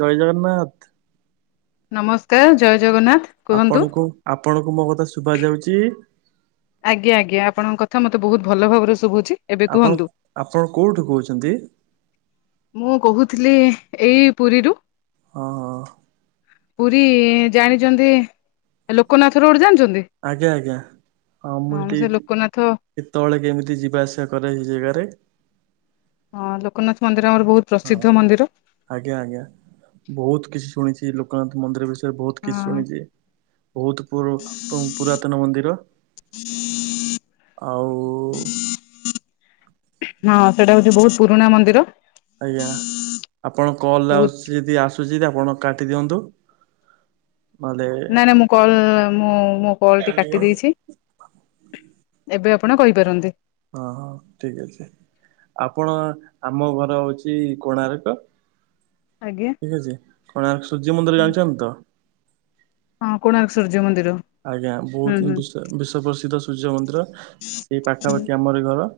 ଜୟ ଜଗନ୍ନାଥ। ନମସ୍କାର ଜୟ ଜଗନ୍ନାଥ କୁହନ୍ତୁ। ଆପଣଙ୍କୁ ଆପଣଙ୍କୁ ମୋ କଥା ଶୁଭ ଯାଉଛି। ଆଜ୍ଞା ଆଜ୍ଞା ଆପଣଙ୍କ କଥା ମତେ ବହୁତ ଭଲ ଭାବରେ ଶୁଭୁଛି। ଏବେ ଆପଣ କୁହନ୍ତୁ। ଆପଣ କୋଉଠୁ କହୁଛନ୍ତି? ମୁଁ କହୁଥିଲି ଏଇ ପୁରୀରୁ। ହଁ। ପୁରୀ ଜାଣିଛନ୍ତି ଲୋକନାଥ ରୋଡ ଜାଣିଛନ୍ତି? ଆଜ୍ଞା ଆଜ୍ଞା ହଁ ମ ସେ ଦେଇ ଯି ଲୋକନାଥ କେତେବେଳେ କେମିତି ଯିବା ଆସିବା କରେ ହେଇ ଜାଗାରେ। ହଁ ଲୋକନାଥ ମନ୍ଦିର ଆମର ବହୁତ ହଁ ପ୍ରସିଦ୍ଧ ମନ୍ଦିର। ଆଜ୍ଞା ଆଜ୍ଞା ବହୁତ କିଛି ଶୁଣିଛି ଲୋକନାଥ ମନ୍ଦିର ବି ସେ ବହୁତ କିଛି ହଁ ଶୁଣିଛି ବହୁତ ପ ପୁରାତନ ମନ୍ଦିର। ଆଉ। ହଁ ସେଇଟା ହଉଛି ବହୁତ ପୁରୁଣା ମନ୍ଦିର। ଆଜ୍ଞା ଆପଣ କଲ୍ ବହୁତ ଆସୁଚି ଯଦି ଆସୁଛି ଆପଣ କାଟିଦିଅନ୍ତୁ। ନାଇଁ ନା ମୁଁ କଲ ମୁଁ ମୋ କଲ ଟି କାଟି ଦେଇଛି। ଏବେ ଆପଣ କହିପାରନ୍ତି। ହଁ ଠିକ ଅଛି। ଆପଣ ଆମ ଘର ହଉଛି କୋଣାର୍କ। ଆଜ୍ଞା। ଠିକ୍ ଅଛି କୋଣାର୍କ ସୂର୍ଯ୍ୟ ମନ୍ଦିର ଜାଣିଛନ୍ତି ତ? ହଁ କୋଣାର୍କ ସୂର୍ଯ୍ୟମନ୍ଦିର। ଆଜ୍ଞା ବହୁତ ବିଶ୍ଵ ବିଶ୍ଵ ପ୍ରସିଦ୍ଧ ସୂର୍ଯ୍ୟ ମନ୍ଦିର। ସେଇ ହୁଁ, ପାଖାପାଖି ଆମରି ଘର।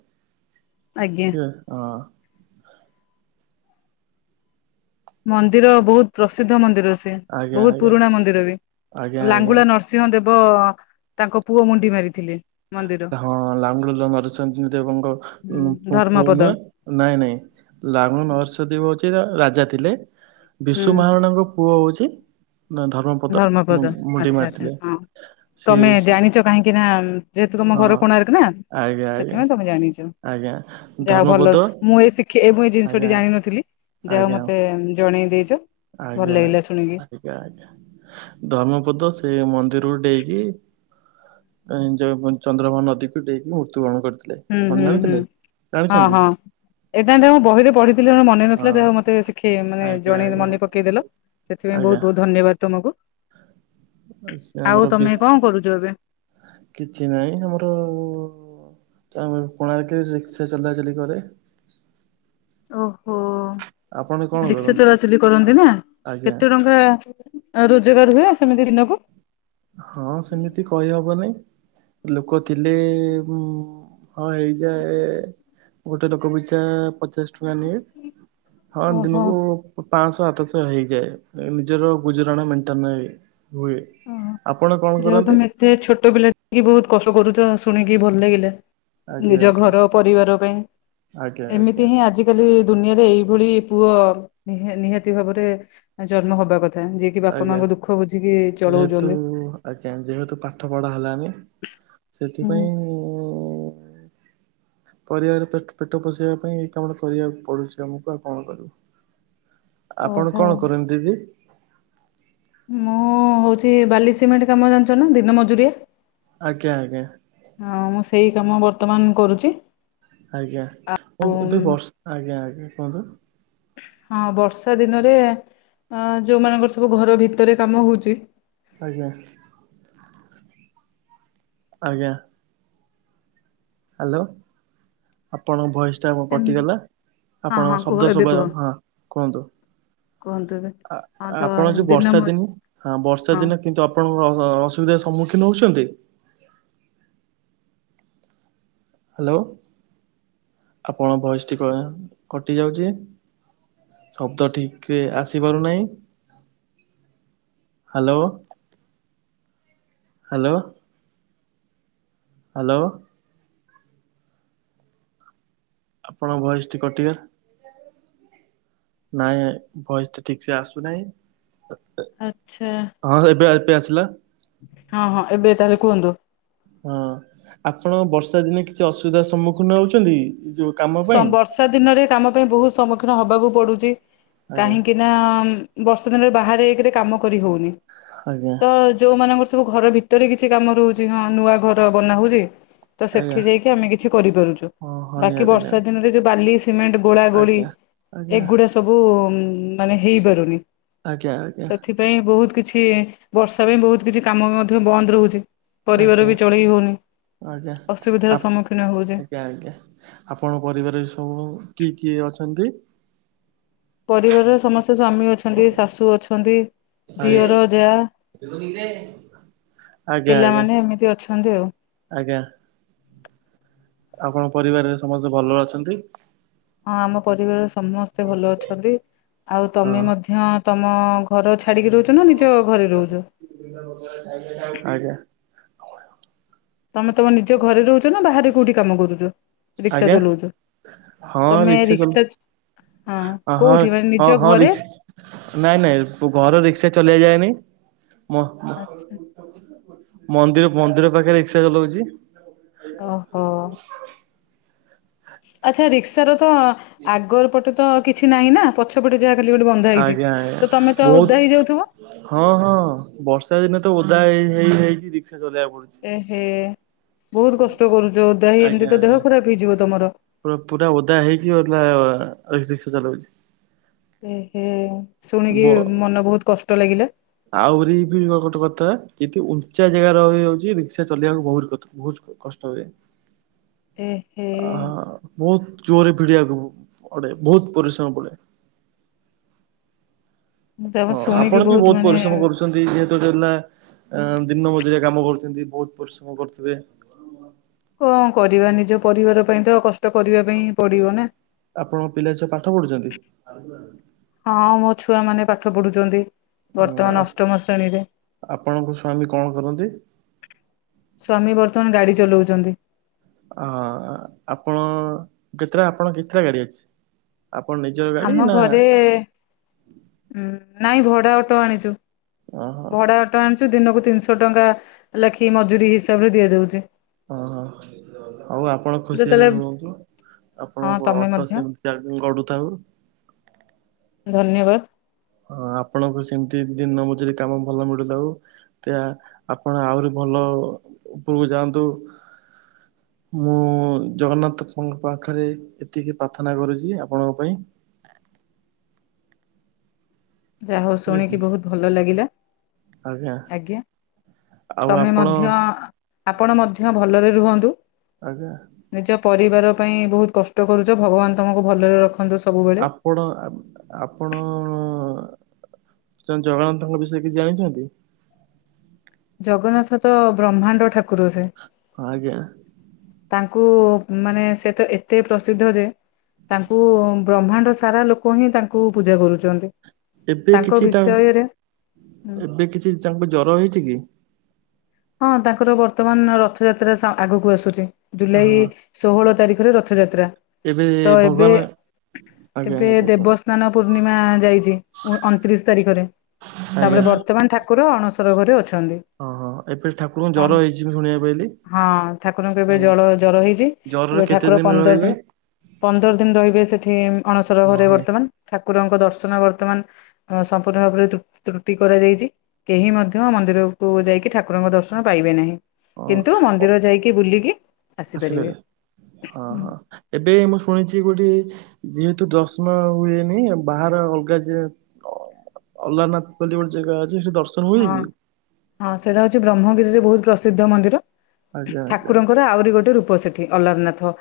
ଆଜ୍ଞା। କେ ହଁ। ମନ୍ଦିର ବହୁତ ପ୍ରସିଦ୍ଧ ମନ୍ଦିର ସେ ଆଜ୍ଞା ବହୁତ, ଆଜ୍ଞା ପୁରୁଣା ମନ୍ଦିର ବି ଆଜ୍ଞା ଆଜ୍ଞା। ଲାଙ୍ଗୁଳା ନ ସିଂହ ଦେବ ତାଙ୍କ ପୁଅ ମୁଣ୍ଡି ମାରିଥିଲେ। ମନ୍ଦିର। ହଁ ଲାଙ୍ଗୁଳ ନରସିଂହ ଦେବଙ୍କ ହୁଁ ପୁଅ ଧର୍ମପଦ ନୁହେଁ ନାଇଁ ନାଇଁ ଲାଙ୍ଗୁଳ ନରସିଂହ ଦେବ ହେଉଛି ରାଜା ଥିଲେ, ହୁଁ ବିଶୁ ମହାରଣାଙ୍କ ପୁଅ ହଉଛି ନା ଧର୍ମପଦ ମୁଣ୍ଡି ଆଚ୍ଛା ଆଚ୍ଛା ମାରିଥିଲେ ସେ କି ନା ଉଁ ଯେହେତୁ ତମ ହଁ ଘର କୋଣାର୍କ ନା ଆଜ୍ଞା ଆଜ୍ଞା ସେଥିପାଇଁ ତମେ ଜାଣିଛ, ଆଜ୍ଞା ଯାହା ହଉ ଧର୍ମପଦ ଭଲ ମୁଁ ଏ ଶି ଏ ମୁଁ ଏ ଜିନିଷଟି ଆଜ୍ଞା ଜାଣିନଥିଲି ଯାହା ହଉ ଆଜ୍ଞା ମତେ ଜଣେଇ ଦେଇଛ। ଭଲ ଆଜ୍ଞା ଲାଗିଲା ଶୁଣିକି ଆଜ୍ଞା ଆଜ୍ଞା ଧର୍ମପଦ ସେ ମନ୍ଦିରକୁ ଡେଇଁକି ଚନ୍ଦ୍ରଭୋନ ନଦୀକୁ ଡେଇଁକି ମୃତ୍ୟୁବରଣ କରିଥିଲେ ହୁଁ ଆପଣ ଜାଣିଥିଲେ, ଜାଣିଛନ୍ତି? ଏଟା ଏଟାଁ ମୁଁ ବହିରେ ପଢିଥିଲି ଜଣେ ମ ମନେ ହଁ ନଥିଲା ଯାହା ହଉ ମତେ ଶିଖେଇ ମାନେ ଆଜ୍ଞା ଜଣେଇ ଆଜ୍ଞା ମନେ ପକେଇଦେଲ ସେଥିପାଇଁ ଆଜ୍ଞା ବହୁତ ବହୁତ ଧନ୍ୟବାଦ ତମକୁ। ସେ ଆମର ଆଉ ବି ତମେ କଣ କରୁଛ ଏବେ? କିଛି ନାହିଁ ଆମର କେଣାର୍କରେ ରିକ୍ସା ଚଲାଚଲି କରେ। ଓହୋ ଆପଣ କଣ ରିକ୍ସା କରନ୍ତି? ଚଲାଚଲି କରନ୍ତି ନା ଆଜ୍ଞା କେତେ ଟଙ୍କା ରୋଜଗାର ହୁଏ ସେମିତି ଦିନକୁ? ହଁ ସେମିତି କହିହବନାଇଁ। ଲୋକ ଥିଲେ ହଁ ହେଇଯାଏ ଗୋଟେ ଲୋକପିଛା ପଚାଶ ଟଙ୍କା ନିଏ, ହଁ ଓହୋ ଦିନକୁ ପାଂଶହ, ଆଠଶ ହେଇଯାଏ ନିଜର ଗୁଜୁରାଣ ମେଣ୍ଟେନେ ହୁଏ।। ଓହୋ ଆପଣ କଣ ଯା ହଉ କରନ୍ତି? ତମେ ଏତେ ଛୋଟୋ ପିଲା ଟ ବୋହୁତ କଷ କରୁଚ ଶୁଣିକି ଭଲ ଲାଗିଲା। ଆଜ୍ଞା ନିଜ ଆଜ୍ଞା ଘର ପରିବାର ପାଇଁ, ଆଜ୍ଞା ଆଜ୍ଞା ଏମିତି ହିଁ ଆଜି ଆଜି କାଲି ଦୁନିଆରେ ଏଇଭଳି ପୁଅ ନିହା ନିହାତି ଭାବରେ ଜନ୍ମ ହବା କଥା। ଯିଏ କିି ବାପା ଆଜ୍ଞା। ମାଙ୍କ ଦୁଃଖ ବୁଝିକି ଯେହେତୁ ଚଳଉଛନ୍ତି। ଆଜ୍ଞା ଯେହେତୁ ପାଠ ପଢା ହେଲାନି। ହୁଁ ସେଥିପାଇଁ ଉଁ ପରିବାର ପେଟ୍ ପେଟ ପୋଷେଇବା ପାଇଁ ଏଇ କାମଟା କରିବାକୁ ପଡୁଚି ଆମୁକୁ ଆଉ କଣ କରିବୁ। ଆପଣ ଓହୋ କଣ କରନ୍ତି ଦିଦି? ମୁଁ ହଉଚି ବାଲି, ସିମେଣ୍ଟ କାମ ଜାଣଚ ନା ଦିନ ମଜୁରିଆ। ଆଜ୍ଞା, ଆଜ୍ଞା। ଅଁ, ମୁଁ ସେଇ କାମ ବର୍ତ୍ତମାନ କରୁଚି। ଆଜ୍ଞା। ଆମ ଏବେ ବର୍ଷ ଆଜ୍ଞା, ଆଜ୍ଞା କୁହନ୍ତୁ? ହଁ, ବର୍ଷା ଦିନରେ ଯୋଉମାନଙ୍କର ସବୁ ଘର ଭିତରେ କାମ ହୋଉଚି ଆଜ୍ଞା। ଆଜ୍ଞା। ହାଲୋ, ଆପଣଙ୍କ ଭଏସ ଟା କଣ ଏମି କଟିଗଲା। ହଁ ଆପଣଙ୍କ ହଁ କୁହ ଶବ୍ଦ ଏବେ ଶୁଭା କୁହ ଜାଉନି। ହଁ, କୁହନ୍ତୁ? କୁହନ୍ତୁ ଏବେ ହଁ ତ ଆପଣ ଯୋଉ ଦିନ ବର୍ଷା ମୁଁ ଦିନେ ହଁ, ବର୍ଷା ହଁ ଦିନ କିନ୍ତୁ ଆପ ଆପଣଙ୍କ ଅ ଅ ଅସୁବିଧାର ସମ୍ମୁଖୀନ ହୋଉଚନ୍ତି? ହାଲୋ ଆପଣ ଭଏସ୍ ଟି କଣ କଟିଯାଉଚି। ଶବ୍ଦ ଠିକରେ ଆସିପାରୁନାହିଁ। Hello hello. ହାଲୋ। ଆପଣଙ୍କ ଭଏସ ଟି କଟିଆ ନାଇଁ, ଭଏସ୍ ଟି ଠିକ ସେ ଆସୁନାଇଁ। ଆଚ୍ଛା [inaudible] ହଁ, ଏବେ ଏବେ ଆସିଲା। ହଁ ହଁ ଏବେ ତାହେଲେ କୁହନ୍ତୁ। ହଁ, ଆପଣ ବର୍ଷା ଦିନେ କିଛି ଅସୁଇଧାର ସମ୍ମୁଖୀନ ହୋଉଚନ୍ତି କି? ଏଇ ଯୋଉ କାମ ପାଇଁ ସମ୍ ବର୍ଷା ଦିନରେ କାମ ପାଇଁ ବୋହୁତ ସମ୍ମୁଖୀନ ହବାକୁ ପଡୁଚି। ଆଜ୍ଞା କାହିଁକି? ଇନା ବର୍ଷା ଦିନରେ ବାହାରେ ଏକ ରେ କାମ କରି ହଉନି। ଆଜ୍ଞା ଯୋଉ ମାନଙ୍କର ସବୁ ଘର ଭିତରେ କିଛି କାମ ରୋହୁଚି ହଁ ନୂଆ ଘର ବନା ହୋଉଚି। ତ ଆଜ୍ଞା ସେଠି ଯାଇକି ଆମେ କିଛି କରିପାରୁଚୁ। ହଁ ହଁ କି ନିହାତି ବର୍ଷା ନିହାତି ଦିନରେ ଯୋଉ ବାଲି, ସିମେଣ୍ଟ ଗୋଳା ଗୋଳି ଆଜ୍ଞା ଆଜ୍ଞା ଏଗୁଡା ସ ସବୁ ମାନେ ହେଇପାରୁନି। ଆଜ୍ଞା, ଆଜ୍ଞା। ପାଇଁ ବୋହୁତ କିଛି ବର୍ଷା ପାଇଁ ବୋହୁତ କିଛି କାମ ମଧ୍ୟ ବନ୍ଦ ରୋହୁଚି। ପରିବାର ଆଜ୍ଞା ବି ଚଳେଇ ହୋଉନି। ଆଜ୍ଞା ଆ ଅସୁବିଧାର ସମ୍ମୁଖୀନ ହୋଉଚେ। ଆଜ୍ଞା, ଆଜ୍ଞା। ଆପଣଙ୍କ ପରିବାରରେ ସବୁ କିଏ କିଏ ଅଛନ୍ତି? ପରିବାର ରେ ସମସ୍ତେ ସ୍ଵାମୀ ଅଛନ୍ତି, ଶାଶୁ ଅଛନ୍ତି। ଆଇ- ଦିଅର, ଯା, ଆଜ୍ଞା ଆଜ୍ଞା ପିଲାମାନେ ଏମିତି ଅଛନ୍ତି ଆଉ। ଆଜ୍ଞା। ଆପଣଙ୍କ ପରିବାର ରେ ସମସ୍ତେ ଭଲ ରେ ଅଛନ୍ତି। ହଁ, ଆମ ପରିବାର ରେ ସମସ୍ତେ ଭଲ ଅଛନ୍ତି। ଆଉ ତମେ ହଁ ମଧ୍ୟ ତମ ଘର ଛାଡିକି ରୋଉଚ ନା ନିଜ ଘରେ ରୋଉଚ? ଆଜ୍ଞା। ତମେ ତମ ନିଜ ଘରେ ରୋଉଚ ନା ବାହାରେ କୋଉଠି କାମ କରୁଚ? ଆଜ୍ଞା! ହଁ, ରିକ୍ସା ଚଲ ହଁ ହ ହଁ କୋଉଠି ମାନେ ନିଜ ହଁ ହଁ ଘରେ? ରିକ୍ସା ନାଇଁ ନାଇଁ ଘର ରିକ୍ସା ଚଲେଇଆ ଯାଏନି। ମ ମ ଆଛା ମନ୍ଦିର, ମନ୍ଦିର ପାଖେରେ ରିକ୍ସା ଚଲଉଚି। ଓହୋ ଆଚ୍ଛା ରିକ୍ସ ର ତ ଆଗ ପଟେ ତ କିଛି ନାହିଁ ନା ପଛ ପଛପଟେ ଯାହା ଖାଲି ଗୋଟେ ବନ୍ଧା ହେଇଛି ଆଜ୍ଞା ଆଜ୍ଞା ତମେ ତ ଓଦା ବହୁତ ହେଇଯାଉଥିବ। ହଁ ହଁ ବର୍ଷା ଦିନେ ତ ଓଦା ହେଇ ହେଇ କି ରିକ୍ସା ଚଲେଇବାକୁ ପଡୁଛି। ଏ ଏ ବହୁତ କଷ୍ଟ କରୁଛ ଓଦା ହେଇ ଆଜ୍ଞା ଏମିତି ତ ଆଜ୍ଞା ଦେହ ଖରାପ ହେଇଯିବ ତମର। ପୁରା ପୁରା ଓଦା ହେଇକି ରିକ୍ସା ଚଲାଉଛି। ବ ଶୁଣିକି ମନ ବହୁତ କଷ୍ଟ ଲାଗିଲା। ଆହୁରି ବି ଗୋଟେ କଥା ଏଇ ଯୋଉ ଉଞ୍ଚା ଜାଗା ରହିଯାଉଛି ରିକ୍ସା ଚଲେଇିବାକୁ ବହୁତ ବହୁ କଷ୍ଟ। କଷ୍ଟ ହୁଏ। ଏ ହେ ବହୁତ ଜୋରେ ଭିଡିିବାକୁ ପଡେ ବହୁତ ପରିଶ୍ରମ ପଡେ। ତାକୁ ହଁ ଶୁଣିକି ଆପଣ ବି ବହୁତ ମାନେ ପରିଶ୍ରମ କରୁଛନ୍ତି। ଯେହେତୁ ହେଲା ଦିନ ମଜୁରୀ କାମ କରୁଛନ୍ତି ବହୁତ ପରିଶ୍ରମ କରୁଥିବେ। କଣ କରିବା ନିଜ ପରିବାର ପାଇଁ ତ କଷ୍ଟ କରିବା ପାଇଁ ପଡିବ ନା। ଆପଣଙ୍କ ପିଲା ଛୁଆ ପାଠ ପଢୁଛନ୍ତି। ହଁ ମୋ ଛୁଆମାନେ ପାଠ ପଢୁଛନ୍ତି। ବର୍ତ୍ତମାନ ଅଷ୍ଟମ ଶ୍ରେଣୀରେ। ଆପଣଙ୍କ ସ୍ଵାମୀ କଣ କରନ୍ତି? ସ୍ୱାମୀ ବର୍ତ୍ତମାନ ଗାଡି ଚଲାଉଛନ୍ତି। ହଁ ଆପଣ କେତେଟା ଆପଣ କେତେଟା ଗାଡି ଅଛି? ଆପଣ ନିଜର ଆମ ଗାଡି ନା ଘରେ ନାଇଁ ଭଡା ଅଟୋ ଆଣିଛୁ ଓହୋ ଭଡା ଅଟ। ଆଣିଛୁ ଦିନକୁ ତିନିଶହ ଟଙ୍କା ଲେଖି ମଜୁରୀ ହିସାବରେ ଦିଆଯାଉଛି। ହଁ ହଁ ହଉ ଆପଣ ଖୁସିରେ ଯେତେବେଳେ ରୁହନ୍ତୁ ହଁ ଆପଣଙ୍କ ତମେ ଅଟୋ ମଧ୍ୟ ସେମିତି ଗଢୁଥାଉ। ଧନ୍ୟବାଦ। ହଁ ଆପଣଙ୍କୁ ସେମିତି ଦିନ ମଜୁରୀ କାମ ଭଲ ମିଳୁଥାଉ। ଆପଣ ଆହୁରି ଭଲ ଉପରକୁ ଯାଆନ୍ତୁ। ମୁଁ ଜଗନ୍ନାଥଙ୍କ ପାଖରେ ଏତିକି ପ୍ରାର୍ଥନା କରୁଛି ଆପଣଙ୍କ ପାଇଁ। ଯାହା ହଉ ଠିକ ଅଛି ଶୁଣିକି ବହୁତ ଭଲ ଲାଗିଲା। ଆଜ୍ଞା ଆଉ ତମେ ଆପଣ ମଧ୍ୟ ଆପଣ ମଧ୍ୟ ଭଲରେ ରୁହନ୍ତୁ। ଆଜ୍ଞା। ନିଜ ପରିବାର ପାଇଁ ବହୁତ କଷ୍ଟ କରୁଛ ଭଗବାନ ତମକୁ ଭଲରେ ରଖନ୍ତୁ। ସବୁବେଳେ ଆପ ଆପଣ ଆପଣ ଜଗନ୍ନାଥଙ୍କ ବିଷୟରେ କିଛି ଜାଣିଛନ୍ତି। ଜଗନ୍ନାଥ ତ ବ୍ରହ୍ମାଣ୍ଡ ଠାକୁର ସେ। ଆଜ୍ଞା ତାଙ୍କୁ ମାନେ ସେ ତ ଏତେ ପ୍ରସିଦ୍ଧ ଯେ ତାଙ୍କୁ ବ୍ରହ୍ମାଣ୍ଡର ସାରା ଲୋକ ହିଁ ତାଙ୍କୁ ପୂଜା କରୁଛନ୍ତି। ଏବେ ତାଙ୍କ କିଛି ତା ବିଷୟରେ ଏବେ କିଛି ତାଙ୍କୁ ଜର ହେଇଛି କି? ହଁ ତାଙ୍କର ବର୍ତ୍ତମାନ ରଥଯାତ୍ରା ଆଗକୁ ଆସୁଛି। ଜୁଲାଇ ହଁ ଷୋହଳ ତାରିଖରେ ରଥଯାତ୍ରା ଏବେ ତ ଏବେ ଭଗବାନ ଆଜ୍ଞା ଆଜ୍ଞା। ସ୍ନାନ ପୂର୍ଣ୍ଣିମା ଯାଇଛି ଅଣତିରିଶ ତାରିଖରେ ଆଜ୍ଞା। ତାପରେ ବର୍ତ୍ତମାନ ଠା ଠାକୁର ଅଣସର ଘରେ ଅଛନ୍ତି। ଓହ୍ ଏବେ ଠାକୁରଙ୍କୁ ଜ୍ୱର ହେଇଛି ମୁ ଶୁଣିବାକୁ ପାଇଁଲି। ହଁ ଠାକୁରଙ୍କୁ ଏବେ ଜଳ ଜର ହେଇଛି ଜରରେ ଏବେ କେତେ ଠାକୁର ପନ୍ଦର ରହିବେ? ଦିନ ପନ୍ଦର ଦିନ ରହିବେ ସେଠି ଅଣସର ଘରେ ଓହୋ ବର୍ତ୍ତମାନ ଠାକୁରଙ୍କ ଦର୍ଶନ ବର୍ତ୍ତମାନ ସମ୍ପୂର୍ଣ୍ଣ ଭାବରେ ତ୍ରୁଟି କରାଯାଇଛି କେହି ମଧ୍ୟ ମନ୍ଦିରକୁ ଯାଇକି ଠାକୁ ଠାକୁରଙ୍କ ଦର୍ଶନ ପାଇବେ ନାହିଁ। ଅ କିନ୍ତୁ ମନ୍ଦିର ଯାଇକି ବୁଲିକି ଆସିପାରିବେ। ହଁ ହଁ ଏବେ ମୁଁ ଶୁଣିଛି ଗୋଟେ ଯେହେତୁ ଦର୍ଶନ ହୁଏନି ବାହାର ଅଲଗା ଯେ ଅଲାନାଥ ବୋଲି ଗୋଟେ ଯେଗା ଅଛି ସେଠି ଦର୍ଶନ ହୁଏ ହଁ କି? ହଁ ସେଇଟା ହଉଛି ବ୍ରହ୍ମଗିରିରେ ବହୁତ ପ୍ରସିଦ୍ଧ ମନ୍ଦିର ଆଜ୍ଞା ଆଜ୍ଞା ଠାକୁରଙ୍କ ଙ୍କର ଆହୁରି ଗୋଟେ ରୂପ ସେଠି ଅଲାରନାଥ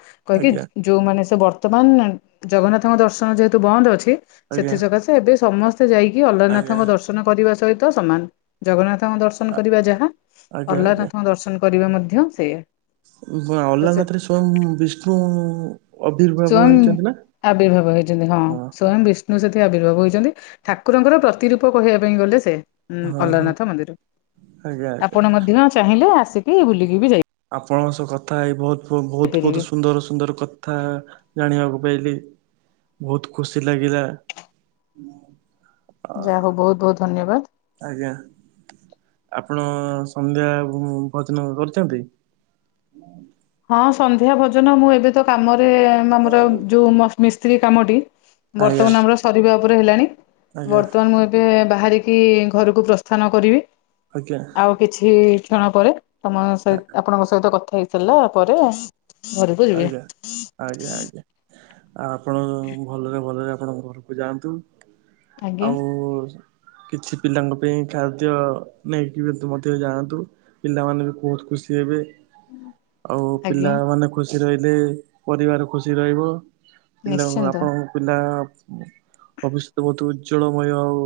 ଆଜ୍ଞା କହିକି ଯଉମାନେ ସେ ବର୍ତ୍ତମାନ ଜଗନ୍ନାଥଙ୍କ ଦର୍ଶନ ଯେହେତୁ ବନ୍ଦ ଅଛି ଆଜ୍ଞା ସେଥି ସକାଶେ ଏବେ ସମସ୍ତେ ଯାଇକି ଆଜ୍ଞା। ଅଲାରନାଥଙ୍କ ଦର୍ଶନ କରିବା ସହିତ ସମାନ ଜଗନ୍ନାଥଙ୍କ ଦର୍ଶନ କରିବା ଯାହା ଆଜ୍ଞା ଆଜ୍ଞା ଅହ୍ଲାରନାଥଙ୍କ ଦର୍ଶନ କରିବା ମଧ୍ୟ ସେଇୟା। ଅଲନାଥ ରେ ସ୍ଵୟଂ ବିଷ୍ଣୁ ଅବିର୍ଭାବ ସ୍ଵୟଂ ହେଇଛନ୍ତି ନା। ଆବିର୍ଭାବ ହେଇଛନ୍ତି ହଁ ସ୍ଵୟଂ ବିଷ୍ଣୁ ସେଥିି ଆବିର୍ଭବ ହେଇଛନ୍ତି ଠାକୁରଙ୍କର ପ୍ରତି ରୂପ କହିବା ପାଇଁ ଗଲେ ସେ। ଉଁ ହଁ ହଁ ଅଲରନାଥ ମନ୍ଦିର ଆଜ୍ଞା ଆଜ୍ଞା। ଆପଣ ମଧ୍ୟ ଚାହିଁଲେ ଆସିକି ବୁଲିକି ବି ଯାଇ ଆପଣଙ୍କ ସହ କଥା ହେଇ ବହୁତ ବହୁତ ବହୁତ ଯାଇପାରିବେ ସୁନ୍ଦର ସୁନ୍ଦର କ କଥା ଜାଣିବାକୁ ପାଇଲି ବହୁତ ଖୁସି ଲାଗିଲା। ହଁ। ଯାହା ହଉ ବହୁତ ବହୁତ ଧନ୍ୟବାଦ। ଆଜ୍ଞା ଆପଣ ସନ୍ଧ୍ୟା ଭଜନ କରିଛନ୍ତି। [inaudible] ହଁ ସନ୍ଧ୍ୟା ଭୋଜନ ମୁଁ ଏବେ ତ କାମରେ ଆମର ଯୋଉ ମ ମିସ୍ତ୍ରୀ କାମଟି ଆଜ୍ଞା ବର୍ତ୍ତମାନ ଆମର ସରିବା ଉପରେ ହେଲାଣି ଆଜ୍ଞା ବର୍ତ୍ତମାନ ମୁଁ ଏବେ ବାହାରିକି ଘରକୁ ପ୍ରସ୍ଥାନ କରିବି। ଆଜ୍ଞା। ଆଉ କିଛି କ୍ଷଣ ପରେ ତମ ସ ଆପଣଙ୍କ ସହିତ କଥା ହେଇ ସାରିଲା ପରେ। ଘରକୁ ଯିବେ ଆଜ୍ଞା ଆଜ୍ଞା ଆଜ୍ଞା। ଆ ଆପଣ ଭଲରେ ଭଲରେ ଆପଣଙ୍କ ଘରକୁ ଯାଆନ୍ତୁ। ଆଉ ଆଜ୍ଞା କିଛି ପିଲାଙ୍କ ପାଇଁ ଖାଦ୍ୟ ନେଇକି ବି ମଧ୍ୟ ଯାଆନ୍ତୁ। ପିଲାମାନେ ବି ବହୁତ ଖୁସି ହେବେ। ଆଉ ଆଜ୍ଞା ପିଲାମାନେ ଖୁସି ରହିଲେ ପରିବାର ଖୁସି ରହିବ। ପିଲା ନ ନିଶ୍ଚିନ୍ତ ଆପଣଙ୍କ ପିଲା ଭବିଷ୍ୟତ ବହୁତ ଉଜ୍ଜଳମୟ ହଉ।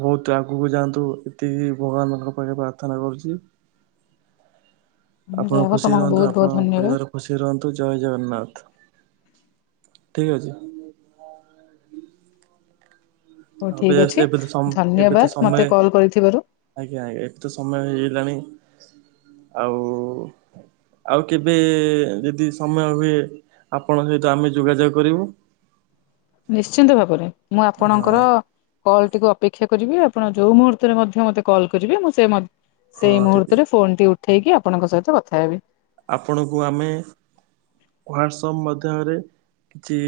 ବହୁତ ଆଗକୁ ଯାଆନ୍ତୁ ଏତିକି ଭଗବାନଙ୍କ ପାଖେ ପ୍ରାର୍ଥନା କରୁଛି। ଆପଣ ଯାହା ହଉ ଖୁସି ତମକୁ ରୁହନ୍ତୁ ବହୁତ ବହୁତ ଆପଣ ଧନ୍ୟବାଦ ଖୁସିରେ ରୁହନ୍ତୁ ଜୟ ଜଗନ୍ନାଥ ଠିକ ଅଛି। ହଉ ହଁ ଠିକ ବେସ୍ ଅଛି ଏବେ ତ ସମ୍ ଏବେ ଧନ୍ୟବାଦ ତ ସମୟ ମତେ କଲ୍ କରିଥିବାରୁ ଆଜ୍ଞା ଆଜ୍ଞା ଏବେ ତ ସମୟ ହେଇଗଲାଣି ଆଉ ଆଉ କେବେ ଯଦି ସମୟ ହୁଏ ଆପଣଙ୍କ ସହିତ ଆମେ ଯୋଗାଯୋଗ କରିବୁ। ନିଶ୍ଚିନ୍ତ ଭାବରେ ମୁଁ ହଁ ଆପଣଙ୍କର କଲ୍ ଟିକୁ ଅପେକ୍ଷା କରିବି ଆପଣ ଯୋଉ ମୁହୂର୍ତ୍ତରେ ମଧ୍ୟ ମୋତେ କଲ୍ କରିବେ ମୁଁ ସେ ହଁ ସେଇ ଠିକ ମୁହୂର୍ତ୍ତ ରେ ଫୋନ ଟି ଉଠେଇକି ଆପଣଙ୍କ ସହିତ କଥା ହେବି। ଆପଣଙ୍କୁ ଆମେ ହ୍ୱାଟସ୍ପ ମାଧ୍ୟମରେ କିଛି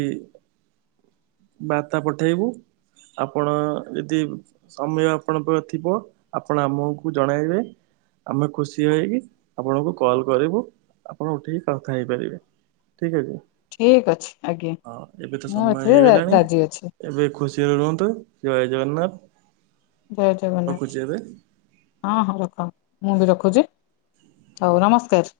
ବାର୍ତ୍ତା ପଠେଇବୁ ଆପଣ ଯଦି ସମୟ ଆପଣଙ୍କ ର ଥିବ ଆପଣ ଆମକୁ ଜଣାଇବେ। ଆମେ ଖୁସି ହୋଇ ଆପଣଙ୍କୁ କଲ୍ କରିବୁ। ଆପଣ ଉଠେଇକି କଥା ହେଇପାରିବେ ଠିକ ଅଛି। ଠିକ ଅଛି ଆଜ୍ଞା ହଁ ଏବେ ତ ମୁଁ ସମୟ ଏଥିରେ ହେଇଗଲାଣି। ରାଜି ଅଛି। ଏବେ ଖୁସିରେ ରୁହନ୍ତୁ ଜୟ ଜଗନ୍ନାଥ। ଜୟ ରଖୁଛି ଜଗନ୍ନାଥ। ଏବେ। ହଁ ହଁ ରଖ ମୁଁ ବି ରଖୁଛି ହଉ ନମସ୍କାର।